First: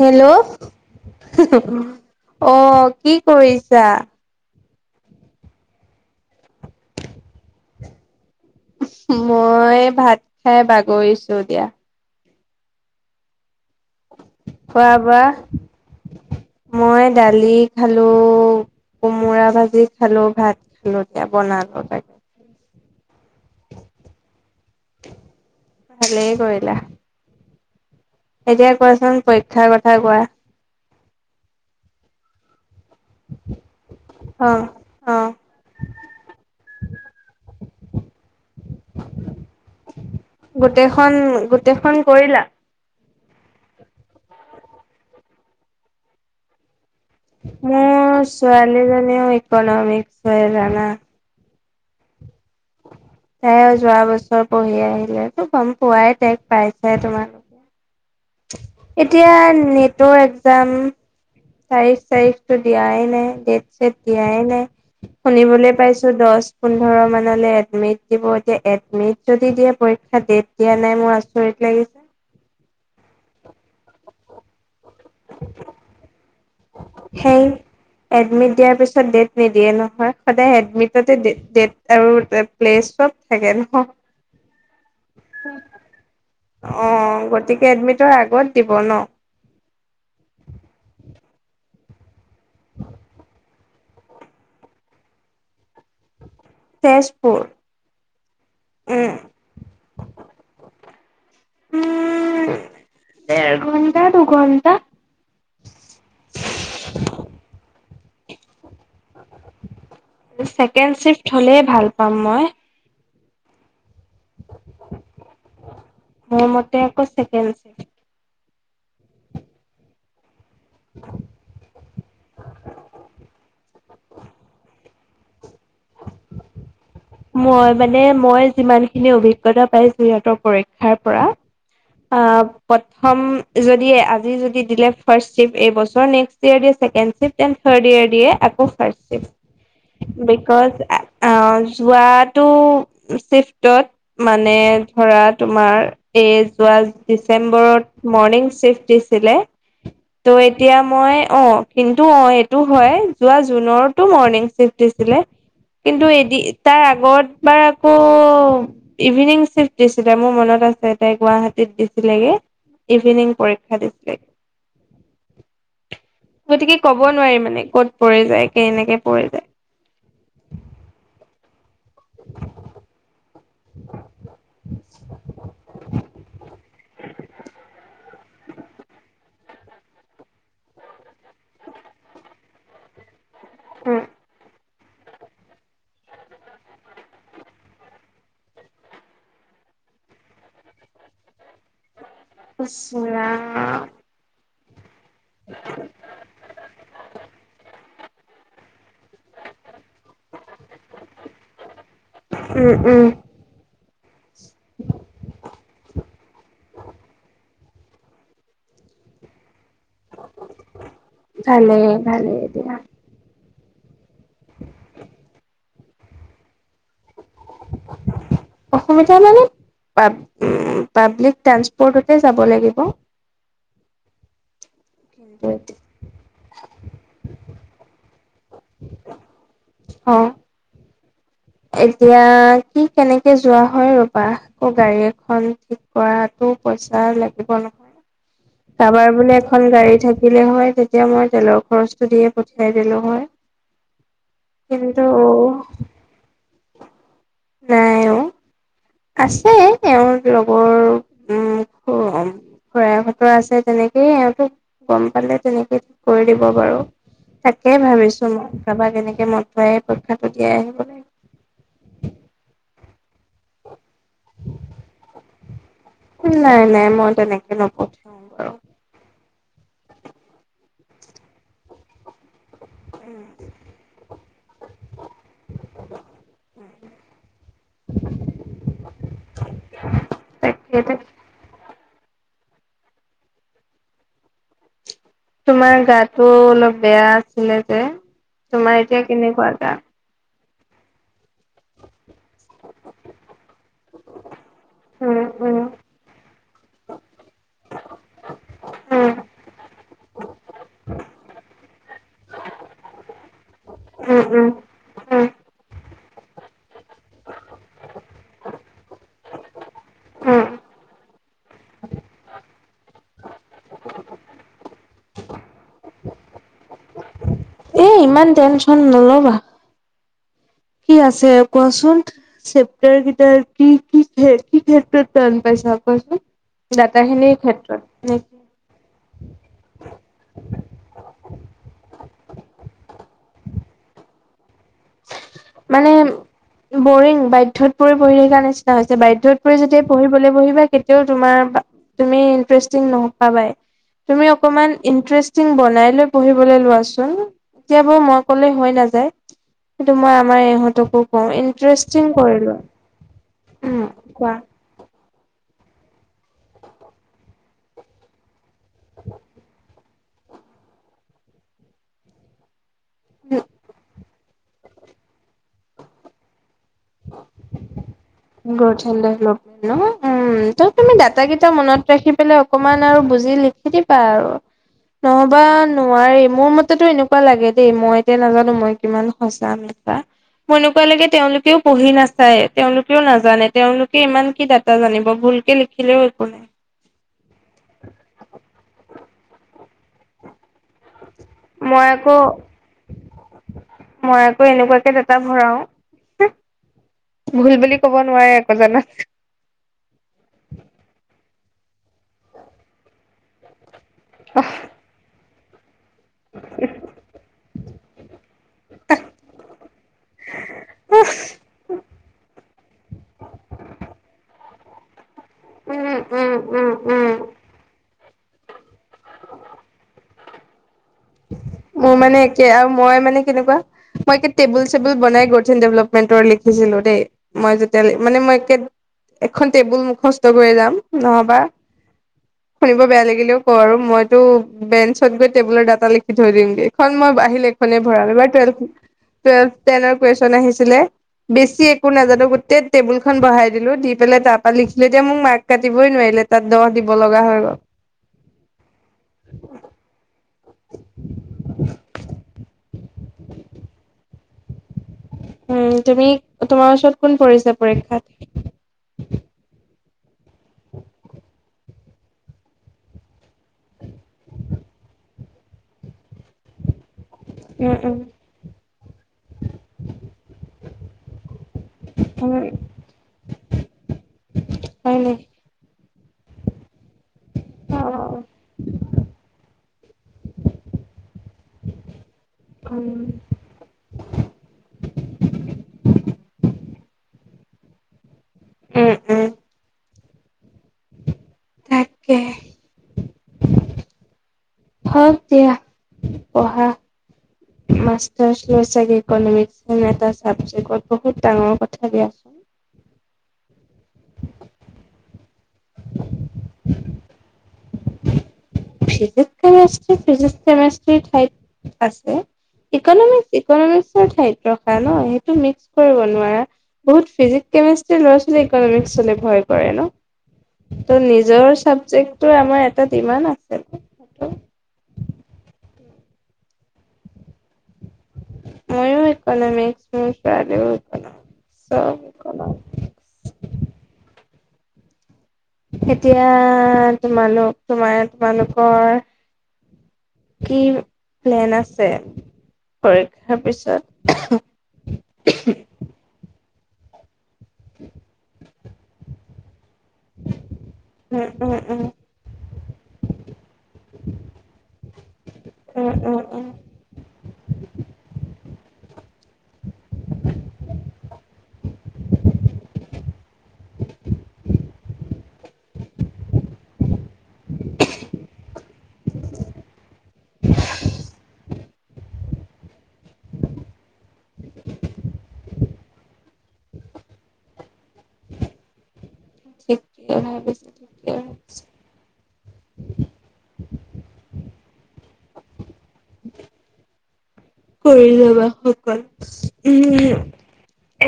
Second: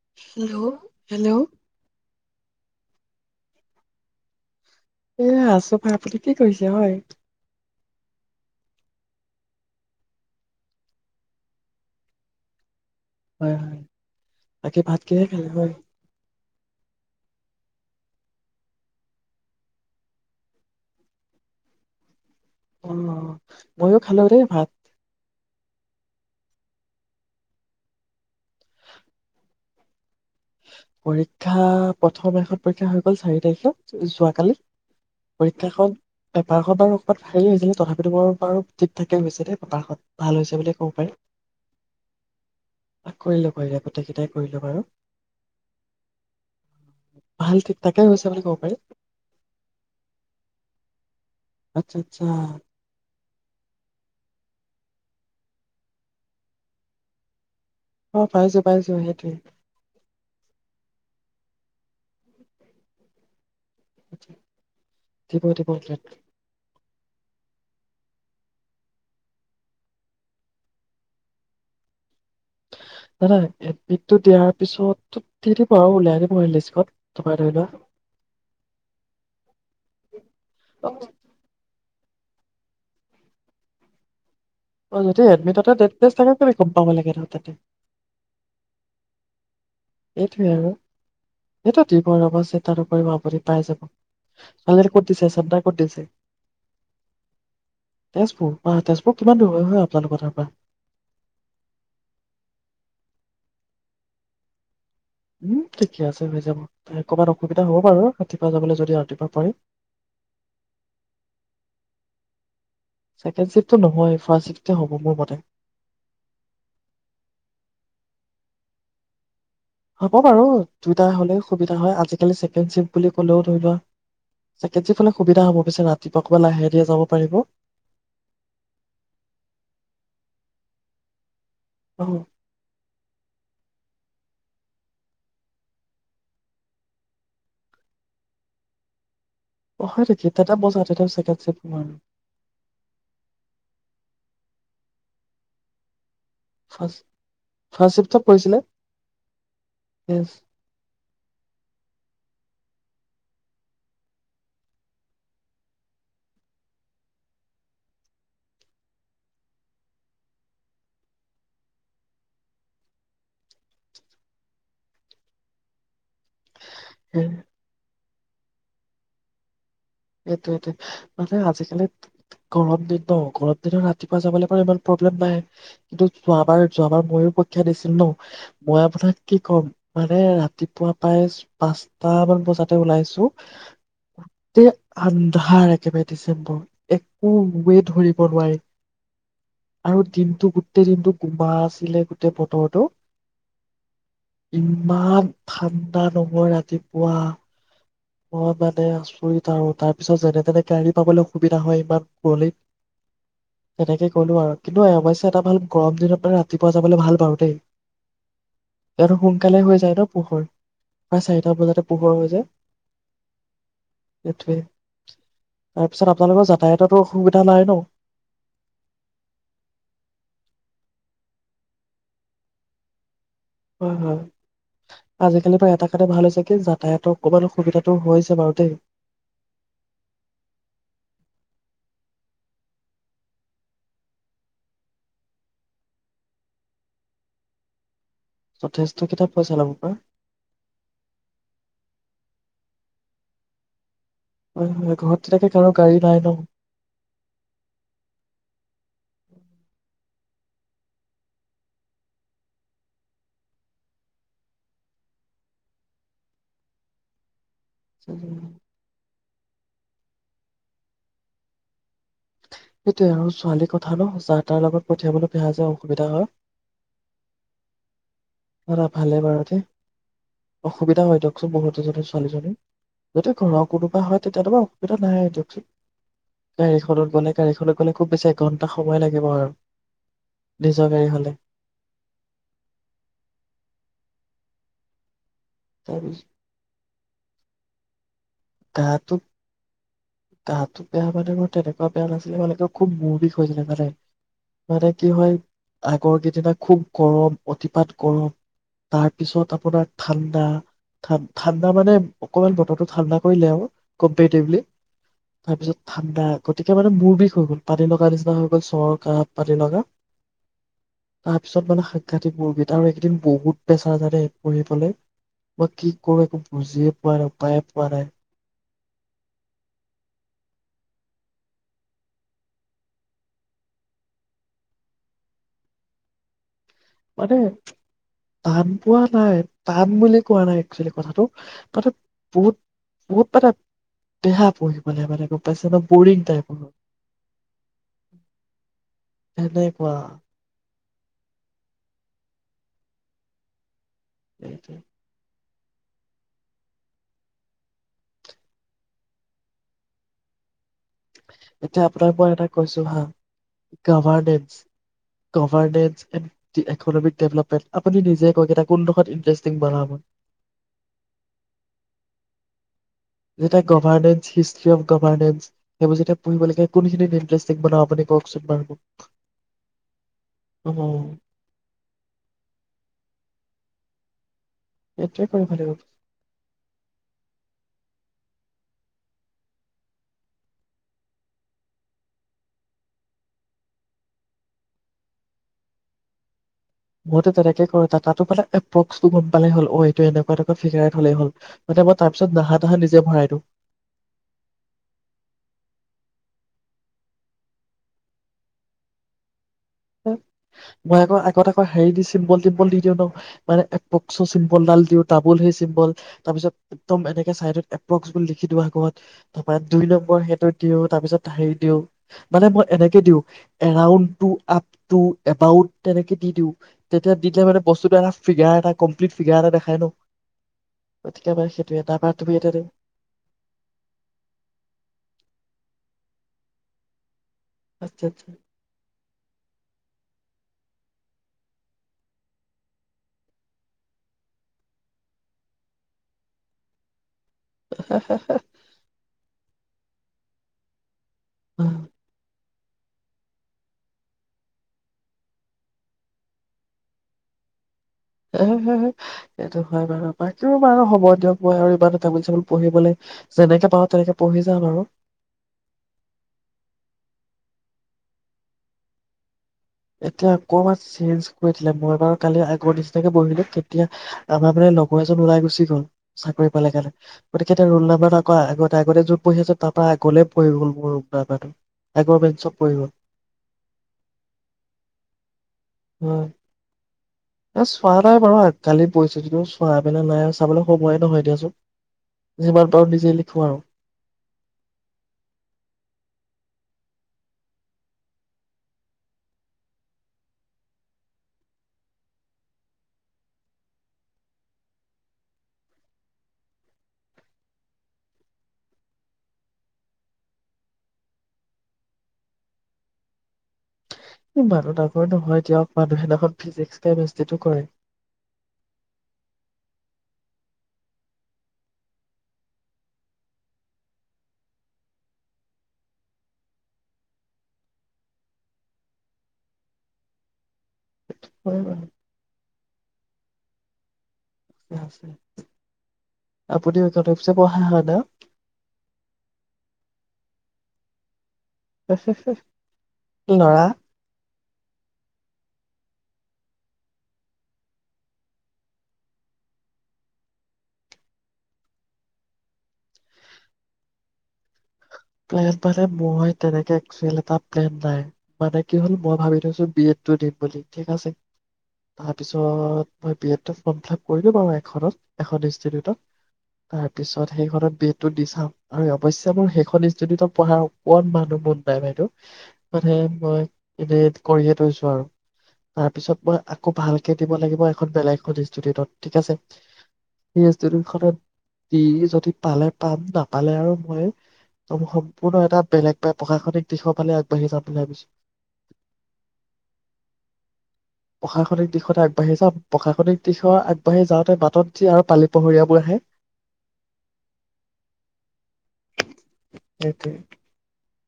Hello. অ', কি কৰিছা? এ আছো ভাই, আপুনি কি কৰিছে হয়? মই ভাত খাই বাগৰিছো দিয়া। হয়, হয়। বাকী খোৱা ভাত বোৱা? কিহে খালে হয়? মই দালি খালো, কোমোৰা ভাজি খালো ভাত খালো দতিয়া বনালো তাগে। অ'। ময়ো খালোদে ভাত। কয়লা এতিয়া কোৱাচোন পৰীক্ষাৰ কথা কোৱা। পৰীক্ষা প্ৰথম এখন পৰীক্ষা হৈ গ'ল চাৰি তাৰিখে অ যোৱাকালি অ পৰীক্ষাখন পেপাৰখন বাৰু অবাত হেৰি হৈছিলে তথাপিতো বৰ বাৰু ঠিক ঠাকেই গৈছিলে পেপাৰখন ভাল হৈছে বুলি ক'ব গোটেইখন পাৰি। গোটেইখন কৰিলা? কৰিলোঁ কৰিলোঁ গোটেইকেইটাই কৰিলোঁ বাৰু। ভাল ঠিক ঠাকে হৈছে মোৰ বুলি ক'ব পাৰি ছোৱালীজনাও ইকনমিক হয় জানা। আচ্ছা, আচ্ছা। তাই যোৱা বছৰ পঢ়ি আহিলে তো গম পোৱাই তেক পাইছে তোমালোক অ পাইছো পাইছো সেইটোৱে এতিয়া নেটৰ এক্জাম তাৰিখ চাৰিখতো দিয়াই নাই ডেট তেতিয়াই নাই দিব দিব শুনিবলৈ নাই পাইছো দহ পোন্ধ ৰ মানলে এডমিট দিব সেই এডমিট যদি দিয়ে পৰীক্ষাৰ ডেট দিয়া নাই মোৰ আচৰিত নানা এডমিটটো দিয়াৰ পিছতো দেৰিব আৰু উলিয়াই অহ সেই এডমিট দিয়াৰ পিছত ডেট নিদিয়ে নহয় সদায় অ', এডমিটতে ড আৰু প্লে চব থাকে নহ। যদি এডমিটতে ডেট প্লেচ থাকে কেলে গম পাব অ', লাগে ন তাতে গতিকে এডমিটৰ আগত দিব ন'। এইটোৱে আৰু সেইটো দিব ৰ'বা চিন্তা নকৰিব আপুনি পাই যাব ছোৱালী ক'ত দিছে চানা ক'ত দিছে। তেজপুৰ তেজপুৰ অহ, তেজপুৰ উম কিমান দূৰ হয় হয় আপোনালোকৰ তাৰ পৰা? এঘন্টা দুঘণ্টা উম ঠিকে আছে লৈ যাব অকমান অসুবিধা হ'ব বাৰু। ৰাতিপুৱা যাবলৈ যদি ৰাতিপুৱা পাৰি ছেকেণ্ড চিফ্ট হ'লেই ভাল পাম মই। ছেকেণ্ড চিফ্টটো নহয়। ফাৰ্ষ্ট চিফটে হ'ব মোৰ মতে মোৰ মতে আকৌ ছেকেণ্ড হ'ব বাৰু। দুটা হ'লেই সুবিধা হয় আজিকালি ছেকেণ্ড চিফ্ট বুলি ক'লেও ধৰি লোৱা ছেকেণ্ড চিফ্ট সুবিধা হ'ব পিছে ৰাতিপুৱা আকৌ লাহে ধীৰে যাব পাৰিব অ', মই মানে মই যিমান খিনি অভিজ্ঞতা পাইছো সিহঁতৰ পৰীক্ষাৰ পৰা অহ প্ৰথম যদি দিয়ে আজি যদি দিলে ফাৰ্ষ্ট চিফ্ট এইবছৰ নেক্সট ইয়েৰ দেয়ে second shift N third year দিয়ে আকৌ ফাৰ্ষ্ট চিফ্ট। অহ হয় নেকি তেতিয়া ছেকেণ্ডত চিফ যোৱাটো চিফটত মানে ধৰা তোমাৰ এহ যোৱা ফাৰ্ষ্ট ডিচেম্বৰত ফাৰ্ষ্ট চিফ্টত মৰ্ণিং পৰিছিলে চিফ্ট দিছিলে সেই- ত'অ এতিয়া মই অহ কিন্তু অহ হয় যোৱা জুনৰতো মৰ্ণিং চিফট দিছিলে কিন্তু এদিন তাৰ আগত বাৰ আকৌ ইভিনিং চিফ্ট দিছিলে মোৰ মনত আছে তাই গুৱাহাটীত দিছিলেগে ইভিনিং পৰীক্ষা দিছিলেগে। গতিকে ক'ব নোৱাৰি মানে ক'ত পৰি যায় কেনেকে পৰি যায়। এইটোৱেটো মানে আজিকালি গৰম দিন নহ গৰম ৰাতিপুৱা যাবলৈ বাৰু ইমান প্ৰব্লেম নাই কিন্তু যোৱাবাৰ যোৱাবাৰ ময়ো পৰীক্ষা দিছিলো নহ মই আপোনাক কি ক'ম মানে ৰাতিপুৱা প্ৰায় পাঁচটা মান বজাতে ওলাইছো উম তে আন্ধাৰ একেবাৰে ডিচেম্বৰ একোৱেই ধৰিব নোৱাৰি আৰু দিনটো‌ আৰু দিনটো গোটেই দিনটো কোবা আছিলে গোটেই ইছ বতৰটো। ৰাম উম ইমান ঠাণ্ডা নহয় ৰাতিপুৱা অহ বাত তাকেহে আচৰিত আৰু তাৰ পিছত যেনে তেনে গাড়ী পাবলৈ সুবিধা হয় ইমান কুঁৱলিত। উম, উম, তেনেকে ক'লো আৰু কিন্তু অৱশ্যে এটা ভাল গৰম দিনত মানে ৰাতিপুৱা যাবলৈ ভাল বাৰু দেই। এইটো সোনকালে হৈ চাৰিটা পোহৰ প্ৰায় চাৰিটা বজাতে ভালেই পোহৰ হৈ ভালেই যায়। দিয়া। সেইটোৱেই তাৰপিছত আপোনালোকৰ যাতায়ততো অসুবিধা নাই ন'। অসুবিধা মানে পাব পাব্লিক ট্ৰানসপৰ্টতে যাব লাগিব। হয়, হয় আজিকালি পৰা এটা কথা ভাল হৈছে কি যাতায়াতৰ অকমান অসুবিধাতটো বাৰু দেই। অ' এতিয়া কি কেনেকে যোৱা হয় ৰ'বা আকৌ গাড়ী এখন ঠিক কৰাতো পইচা লাগিব নহয়। যথেষ্ট কাৰবাৰ কেইটা বোলে পইচা এখন ল'ব পাৰ গাড়ী থাকিলে হয় তেতিয়া মই তেলৰ খৰচ যিয়ে পঠিয়াই দিলোঁ হয়। হয় কিন্তু ঘৰততে থাকে কাৰো গাড়ী নাই ন'। নাই অ'। আছে এওঁৰ লগৰ উম, খয় ঘত আছে তেনেকেই এওঁতোক গম পালে তেনেকেই ঠ কৰি দিব বাৰু। তাকে ভাবিছো মই কাৰোবাক কেনেকে মন য় পৰীক্ষাটো দিয়াই আহিবনে। সেইটোযৱে আৰু ছোৱালী ক কথা ন' যাৰ তাৰ লগত পঠিয়াবলৈ বেয়া যেয়া অসুবিধা হয়। নাই নাই মই তেনেকে নপঠিয়াও বাৰু দাদা ভালে বাৰু দেই অসুবিধা হয় দিয়কচোন বহত এজনী ছোৱালীজনীৰ। যদি ঘৰৰ কোনোবা হয় তেতিয়াতো বাৰ অসুবিধা নাই দিয়কচোন গাড়ীখনত গলে গাড়ীখনত গলে খুব বেছি এঘন্টা সময় লাগিব আৰু তাকে নিজৰ তাকে গাড়ী হ'লে। তোমাৰ তাৰপিছত গাটো অলপ বেয়া আছিলে যে। তোমাৰ এতিয়া কেনেকুৱা যায়? কাঁহটো বেয়া মানে তেনেকুৱা বেয়া নাছিলে ভালাগে খুব মূৰ বিষ হৈছিলে মানে মানে কি উম, হয় উম, আগৰকেইদিনা খুব গৰম অতিপাত গৰম উম, তাৰ পিছত আপোনাৰ ঠাণ্ডা ঠান ৰ মানেকমান বতৰটো ঠাণ্ডা কইলেও উম, উম, ক'মপেৰেটেভলি উম, তাৰপিছত ঠাণ্ডা গতিকে, মানে মোৰ বিষ হৈ গ'ল পানী লগা নিচিনা হৈ গ'ল চৰ কাহ পানী লগা। অ' তাৰ পিছত মানে সাক্ষাৎ এই মোৰ কিতা আৰু এইকেইদিন বহুত প্ৰেছাৰ জানে পঢ়িবলৈ, মই কি কৰো একো বুজিয়ে পোৱা, নাই উপায়ে পোৱা এ নাই। ইমান টেনচন নল'বা। কি আছে কোৱাচোন? চেপ্তাৰ কেইটাৰ কি, কি ক্ষেত্ৰত তান পাইছা কোৱাচোন। মানে ডাটাখিনিৰ ক্ষেত্ৰত নে কি? টান পোৱা নাই, টান বুলি কোৱা নাই একচেল কথাটো মানে বহুত বহুত পৰা বিহ মানে বৰিং, বাধ্যয়ত পৰি পঢ়ি থকা নিচিনা হৈছে, বাধ্যয়ত পৰি যেতিয়া সেনেকুৱা পঢ়িবলে বহিবা কেতিয়াও তোমাৰ, তুমি ইন্টাৰেষ্টিং নপাবাই। তুমি অকমান ই বনাই লৈ পঢ়িবলৈ লোৱাচোন এতিয়াাবাৰ মই কলে হৈ নাযায় সেইটো মই আমাৰ ইহঁতক ক এতিয়া ইণ্টাৰেষ্টিং আপোনাক মই এটা কৰিলো কৈছো হা উম কোৱা ভভপেট আপুনি নিে ককেই কোনডোখৰতং বনাব যেতিয়া গভাৰনেেণ্ট হিষ্ট্ৰ অফ গভাৰনেন্স সেইবোৰ যেতিয়া পঢ়িব লাগে কোনখিনিত ইণ্টাৰেষ্টিং বনাও আপুনি কওকচোন ন বাৰু মোক উম ত অ তুমি দাতাকেইটা মনত ৰাখি পেলাই অকনমান আৰু বুজি লি সেতি পাই আৰু সেইটোৱে নহবা কৰিব লাগিব নোৱাৰি মোৰ মতেতো এনেকুৱা লাগে দেই মই নাজানো মই কিমান সচা এা মোৰ এনেকুৱা লৈকে তেওঁলোকেও পঢ়ি নাচায় তেওঁলোকেও নাজানে তেওঁলোকে ইমান কি ডাটা জানিব ভুলকে লিখিলেও একো নাই মইো তেনেকে কৰো তাতো মানে এ্ৰ্টো গম পালে হ'ল অ এইটো এনেকুৱা এনেুৱ ফিগাৰ থলেই হ'ল মানে মই আকৌ তাৰপিছত নাহা নাহা নিজে ভৰাই দিওঁ মই আকৌ এনেকুৱাকে ডটা ভৰাও ভুল বুলি ক'ব নোৱাৰেি একো জত মই আকৌ আগত আকৌ হেৰি দি চিম্বল টিম্বল দি দিওঁ ন মানে পক্স চিম্পল ডাল দিওঁ ত বুল হৈেইছিলিম্বল তাৰপিছত একদম এক চ লিখি দিওঁ আগত ত দুই নম্বৰ সেইটো দিওঁ তাৰপিছত হে দিওঁ মানে মই এনেকে দিও এৰা ট ত এবউত উম তেনেকে দি উম দিওঁ উম উম তেতিয়া দি দিলে মানে বস্তুটো এটা ফিগাৰ এটা কমপ্লিট ফিগাৰ এটা দেখাই ন গতিকে মানে সেইটোৱে মোৰ তাৰপৰা মানে তুমি একে এতিয়া আৰু মই মানে কেনেকুৱা মই একে টেবুল চেবুল বনাই গৈমলপ পেণ্টৰ লিখিছিলো দেই মই যেতিয়াল আচ্ছা মানে মই আচ্ছা কে এখন টেবুল মুখস্থ কৰি যাম নহবা শুনিব বেয়া লাগিলেও কওঁ আৰু মইতো বেঞ্চত গৈ টেবুলৰ দ লিখি থৈ দিমে এইখন মই লেখনে ভ বা টেনৰ কুৱেশ্যন আহিছিলে বেছি একো নাজানো গোটেই টেবুল খখন বঢ়াই দিলো দি পেলাই তাৰ পৰাা লিখিলো এতিয়া মোক মাক্ক কাটিবই নোৱাৰিলে তাত দ দিব লগা হৈ গ'ল এইটো হয় বাৰ বাকী বাৰ হ'ব দিয়ক মই আৰু এইবাৰ টেবুল চেবুল পঢ়িবলৈ যেনেকে পাওঁ তেনেকে পঢ়ি যাম আৰু উ তুমি তোমাৰ ওচৰত কোন পৰিছা পৰীক্ষাত এতিয়া অকমান চেঞ্জ কৰি দিলে মই বাৰু কালি আগৰ নিচিনাকে বহিলো তেতিয়া আমাৰ মানে লগৰ এজন ওলাই গুচি গল চাকৰি পালে কাৰণে গতিকে এতিয়া উম ৰুল উম নাম্বাৰ আকৌ আগতে আগতে যত পৰিছিল, তাৰ পৰা আগলে পৰি গ'ল মোৰ ৰল নাম্বাৰটো আগৰ উম বেঞ্চত পৰি গল। হয়াই ন! উ অ উম [unintelligible] ওম ওম তাকে হক দিয়া পঢ়া মাষ্টাৰ্চ লৈ চাগে ইকনমিক্স এন এটা চাবজেক্টত বহুত ডাঙৰ কথা দিয়াচোন। মানুহ ডাঙৰ নহয় দিয়ক মানুহেইদিনাখন ফিজিক্স কেমেষ্ট্ৰিটো কৰে। ফিজিক ফিষ্ট ঠ আসৰ ঠাইত ৰখা ন সেইটো মিক্স কৰিব নোৱাৰা বহুত ফিজিকষ্ট ল'ৰা ছালী ইকনিক্স ভয় কৰে ন। ত' নিজৰ হয় বাৰু ছাবজেক্ট। আমাৰ এটা দিবা না। [unintelligible] [unintelligible] আপুনিও ইকনমিকচে পঢ়া হয়, ন? মইয়ো ইকনমিচ, মোৰ ছোৱালীয়ো ইকনমি ল'ৰা? এতিয়া তোমালোক, তোমাৰ-তোমালোকৰ কি প্লেন আছে পৰীক্ষাৰ পিছত? প্লেন মানে মই তেনেকে এক্সেল এটা প্লেন নাই, মানে কি হ'ল, মই ভাবি থৈছো বি এডটো দিম বুলি ঠিক আছে, উম, উম, উম, তাৰপিছত মই বি এডটো ফৰ্ম ফিলাপ কৰিলো বাৰু এখনত, এখন উম, ইনষ্টিটিউটত উম, উম। তাৰপিছত সেইখনত বি এডটো দি চাওঁ। আৰু অৱশ্যে মোৰ সেইখন পঢ়াৰ অকমানো মন নাই বাইদেউ মানে মই এনে কৰিয়ে থৈছো আৰু তাৰ পিছত মই আকৌ ভালকে দিব লাগিব এখন বেলেগ ইনষ্টিটিউটত ঠিক আছে সেই ইনষ্টিটিউটত দি যদি পালে পাম নাপালে আৰু মই ত সম্পূৰ্ণ এটা বেলেগ বা প্ৰশাসনিক দিশৰ ফালে আগবাঢ়ি যাম বুলি ভাবিছোঁ। ঠিকে ভাবিছা, ঠিকে ভাবিছা, প্ৰশাসনিক দিশতে আগবাঢ়ি যাম, প্ৰশাসনিক দিশত আগ আগবাঢ়ি যাওঁতে বাটত যি আৰু পালি পহৰীয়াবোৰ আহে [unintelligible] সেইটোৱে উম।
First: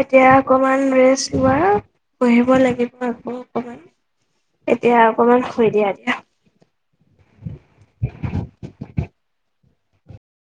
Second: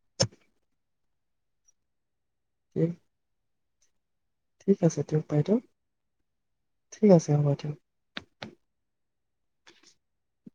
এতিয়া অকমান ৰেষ্ট লোৱা পঢ়িব লাগিব আকৌ। [unintelligible] ঠিক এতিয়া আছে দিয়ক‌ অকমান বাইদেউ, শুই দিয়া দিয়া। ঠিক আছে হ'ব দিয়ক।